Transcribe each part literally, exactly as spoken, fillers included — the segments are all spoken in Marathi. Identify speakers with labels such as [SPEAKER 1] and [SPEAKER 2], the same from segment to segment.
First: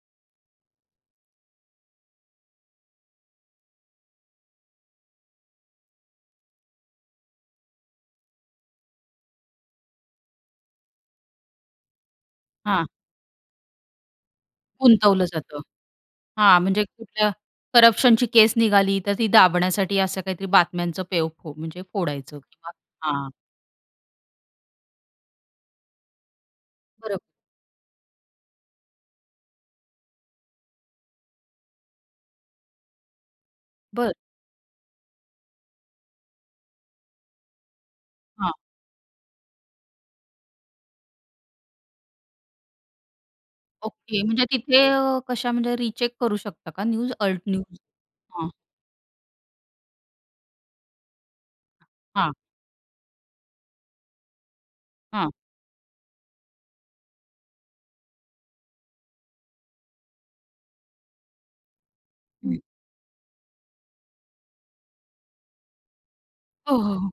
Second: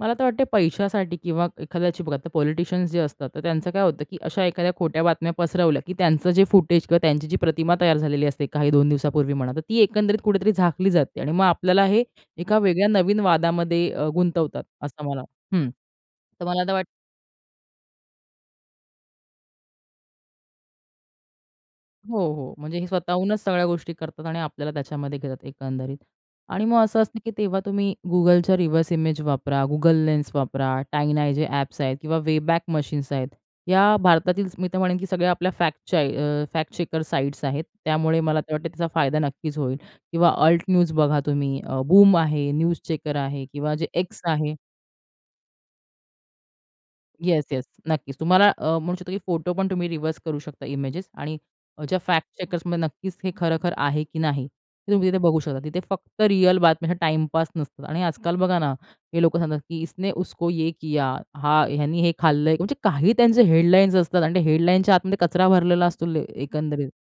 [SPEAKER 1] मला तर वाटतं पैशासाठी किंवा एखाद्याची बघा, आता पॉलिटिशियन्स जे असतात, तर त्यांचं काय होतं, की अशा एखाद्या खोट्या बातम्या पसरवल्या, की त्यांचं जे फुटेज किंवा त्यांची जी प्रतिमा तयार झालेली असते काही दोन दिवसापूर्वी म्हणा, तर ती एकंदरीत कुठेतरी झाकली जाते आणि मग आपल्याला हे एका
[SPEAKER 2] हां.
[SPEAKER 1] वेगळ्या नवीन वादामध्ये अ, गुंतवतात असं मला
[SPEAKER 2] गुंतवलं जातं.
[SPEAKER 1] हं. तर
[SPEAKER 2] हां,
[SPEAKER 1] मला तर
[SPEAKER 2] म्हणजे
[SPEAKER 1] वाटत
[SPEAKER 2] कुठल्या करप्शनची केस निघाली, तर ती दाबण्यासाठी असं काहीतरी बातम्यांचं पेव फो म्हणजे
[SPEAKER 1] हो,
[SPEAKER 2] फोडायचं
[SPEAKER 1] हो,
[SPEAKER 2] किंवा
[SPEAKER 1] म्हणजे हे
[SPEAKER 2] हां.
[SPEAKER 1] स्वतःहूनच सगळ्या गोष्टी करतात आणि आपल्याला त्याच्यामध्ये घेतात एकंदरीत. आणि मग असं असतं,
[SPEAKER 2] बरोबर.
[SPEAKER 1] की तेव्हा तुम्ही Googleच्या रिव्हर्स इमेज वापरा, Google लेन्स वापरा, टाईनाय जे ॲप्स आहेत किंवा वेबॅक मशीन्स आहेत. या
[SPEAKER 2] बरं.
[SPEAKER 1] भारतातील मी तर म्हणेन, की सगळ्या आपल्या फॅक्टच्या अ, फॅक्ट चेकर साइट्स आहेत. त्यामुळे मला
[SPEAKER 2] हां.
[SPEAKER 1] तर वाटतंय त्याचा फायदा नक्कीच होईल किंवा अल्ट न्यूज बघा तुम्ही, अ, बूम आहे, न्यूज चेकर आहे किंवा जे X
[SPEAKER 2] ओके, म्हणजे
[SPEAKER 1] आहे.
[SPEAKER 2] तिथे अ, कशा म्हणजे रीचेक करू शकता का न्यूज, अल्ट
[SPEAKER 1] येस, येस.
[SPEAKER 2] न्यूज?
[SPEAKER 1] नक्कीच तुम्हाला
[SPEAKER 2] हां.
[SPEAKER 1] अ, म्हणू शकतो, की फोटो पण तुम्ही रिव्हर्स करू शकता इमेजेस आणि ज्या फॅक्ट
[SPEAKER 2] हां.
[SPEAKER 1] चेकर्समध्ये नक्कीच, हे खरं-खरं आहे, की नाही हे तुम्ही तिथे
[SPEAKER 2] हां.
[SPEAKER 1] बघू शकता. तिथे फक्त रिअल बातम्या, टाईमपास नसतात आणि आजकाल बघा ना, हे लोकं सांगतात, की इसने उसको ये किया हां, ह्यानी हे खाल्लंय
[SPEAKER 2] हं.
[SPEAKER 1] म्हणजे काही त्यांचे हेडलाईन्स असतात आणि ते हेडलाईन्सच्या आतमध्ये कचरा भरलेला असतो
[SPEAKER 2] हो,
[SPEAKER 1] एकंदरीत.
[SPEAKER 2] हो, हो.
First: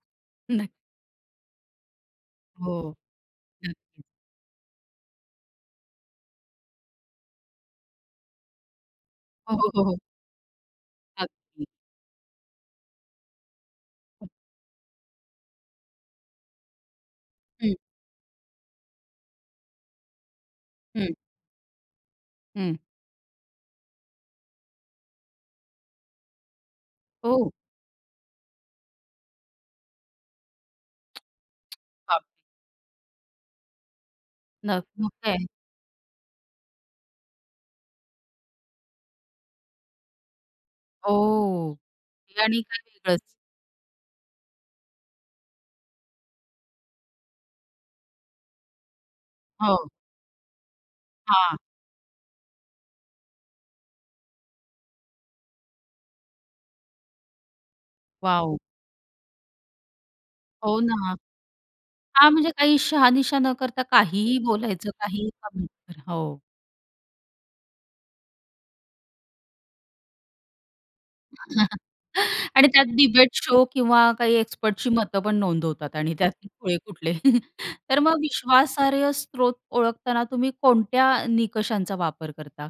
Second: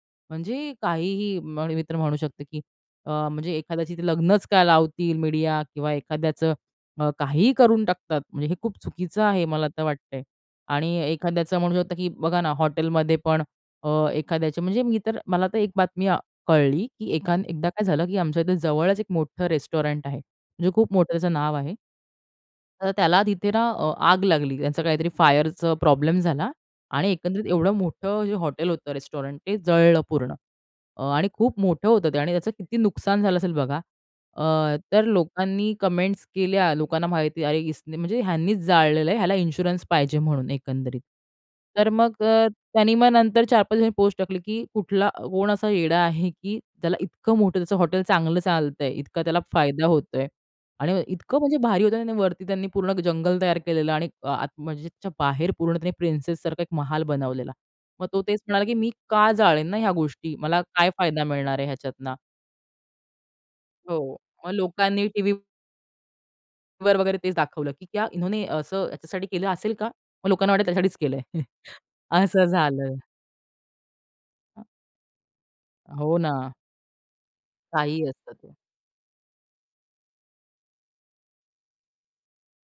[SPEAKER 2] नक्क
[SPEAKER 1] म्हणजे काहीही आणि मी तर म्हणू शकते, की
[SPEAKER 2] हो.
[SPEAKER 1] अ, म्हणजे एखाद्याची
[SPEAKER 2] नक्कीच.
[SPEAKER 1] ते लग्नच काय लावतील मीडिया किंवा एखाद्याचं अ, काहीही करून टाकतात. म्हणजे हे खूप चुकीचं आहे
[SPEAKER 2] हो,
[SPEAKER 1] मला
[SPEAKER 2] हो,
[SPEAKER 1] तर
[SPEAKER 2] हो, हो.
[SPEAKER 1] वाटतंय आणि एखाद्याचं
[SPEAKER 2] अगदी.
[SPEAKER 1] म्हणू शकतो, की बघा ना, हॉटेलमध्ये पण अ, एखाद्याच्या म्हणजे मी तर मला तर एक बातमी अ, कळली, की एक एकदा
[SPEAKER 2] हं.
[SPEAKER 1] काय झालं, की आमच्या इथे जवळच एक मोठं रेस्टॉरंट आहे. जे खूप मोठं
[SPEAKER 2] हं.
[SPEAKER 1] त्याचं नाव आहे.
[SPEAKER 2] हं.
[SPEAKER 1] तर त्याला तिथे ना अ, आग लागली. त्याचं काहीतरी फायरच प्रॉब्लेम झाला आणि एकंदरीत
[SPEAKER 2] हो.
[SPEAKER 1] एवढं मोठं जे हॉटेल होतं, रेस्टॉरंट ते जळलं पूर्ण अ, आणि खूप मोठं होतं ते
[SPEAKER 2] [unintelligible]
[SPEAKER 1] आणि त्याचं किती नुकसान झालं असेल बघा. अ,
[SPEAKER 2] नग
[SPEAKER 1] तर
[SPEAKER 2] मग काय आहे.
[SPEAKER 1] लोकांनी कमेंट्स केल्या, लोकांना माहिती अरे, इसने म्हणजे ह्यांनीच जाळलेलं आहे. ह्याला इन्शुरन्स पाहिजे म्हणून एकंदरीत.
[SPEAKER 2] हो
[SPEAKER 1] तर मग
[SPEAKER 2] ते
[SPEAKER 1] अ,
[SPEAKER 2] आणि काय
[SPEAKER 1] त्यांनी मग
[SPEAKER 2] वेगळंच.
[SPEAKER 1] नंतर चार पाच दिवासांनी पोस्ट टाकली, की कुठला कोण असा येडा आहे, की त्याला इतकं मोठं त्याचं हॉटेल चांगलं चालतंय, इतका त्याला फायदा
[SPEAKER 2] हो.
[SPEAKER 1] होतोय आणि इतकं म्हणजे
[SPEAKER 2] हां.
[SPEAKER 1] भारी होतं. वरती त्यांनी पूर्ण जंगल तयार केलेलं आणि अ, [unintelligible] म्हणजे बाहेर पूर्ण त्याने प्रिन्सेससारखा एक महाल बनवलेला. मग तो तेच
[SPEAKER 2] वॉव!
[SPEAKER 1] म्हणाला, की मी का जाळेन ना ह्या गोष्टी, मला
[SPEAKER 2] हो
[SPEAKER 1] काय
[SPEAKER 2] ना.
[SPEAKER 1] फायदा मिळणार आहे ह्याच्यातनं?
[SPEAKER 2] हां, म्हणजे काही शहानिशा न करता
[SPEAKER 1] हो,
[SPEAKER 2] काहीही
[SPEAKER 1] मग
[SPEAKER 2] बोलायचं,
[SPEAKER 1] लोकांनी
[SPEAKER 2] काहीही
[SPEAKER 1] टीव्ही
[SPEAKER 2] [unintelligible] हो.
[SPEAKER 1] वर वगैरे तेच दाखवलं, की क्या इन्होने असं याच्यासाठी केलं असेल का, मग लोकांना वाटेल त्यासाठीच केलंय असं
[SPEAKER 2] आणि त्यात
[SPEAKER 1] झालं.
[SPEAKER 2] डिबेट शो किंवा काही एक्सपर्टची मतं पण नोंदवतात आणि
[SPEAKER 1] हो
[SPEAKER 2] त्यात
[SPEAKER 1] ना.
[SPEAKER 2] खुळे कुठले. तर
[SPEAKER 1] काहीही
[SPEAKER 2] मग
[SPEAKER 1] असतं.
[SPEAKER 2] विश्वासार्ह स्त्रोत ओळखताना तुम्ही कोणत्या निकषांचा वापर करता?